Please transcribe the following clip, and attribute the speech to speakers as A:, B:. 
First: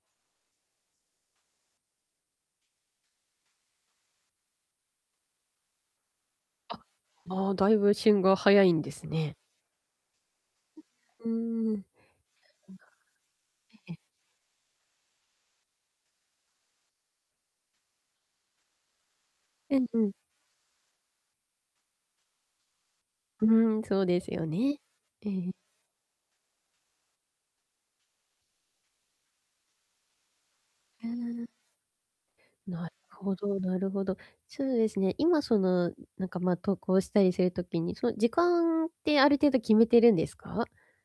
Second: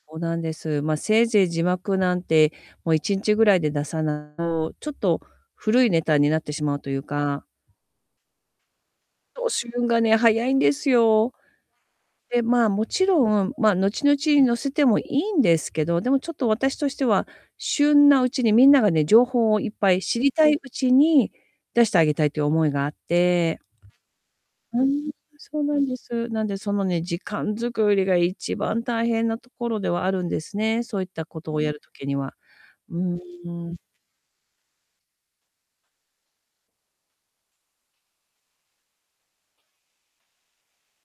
A: そうなんです。まあ、せいぜい字幕なんて、もう1日ぐらいで出さな [unintelligible] と、ちょっと古いネタになってしま
B: あ。
A: うというか
B: ああ、だいぶ旬が早いんですね。
A: そう、旬がね早いんです
B: う
A: よ。
B: んうん。
A: で、まあ、もちろん、まあ、
B: ええ。
A: 後々、載せてもいいんですけど、でも、ちょっと、私としては、旬なうちにみんながね、情報をいっ
B: うん
A: ぱ
B: う
A: い
B: ん。
A: 知りたいうちに出してあげたいっていう思いがあっ
B: う
A: て。
B: ーん、そうですよね。
A: うーん、
B: うん。
A: そうなんです。なんで、そのね、時間作りが一番大変なところではあるんですね、そうい
B: う
A: っ
B: ー
A: たこ
B: ん。
A: とをやる時には。
B: なる
A: う
B: ほ
A: ー
B: ど
A: ん。
B: なるほど。そうですね、今その、なんか、まあ、投稿したりする時に、そ時間ってある程度決めてるんですか？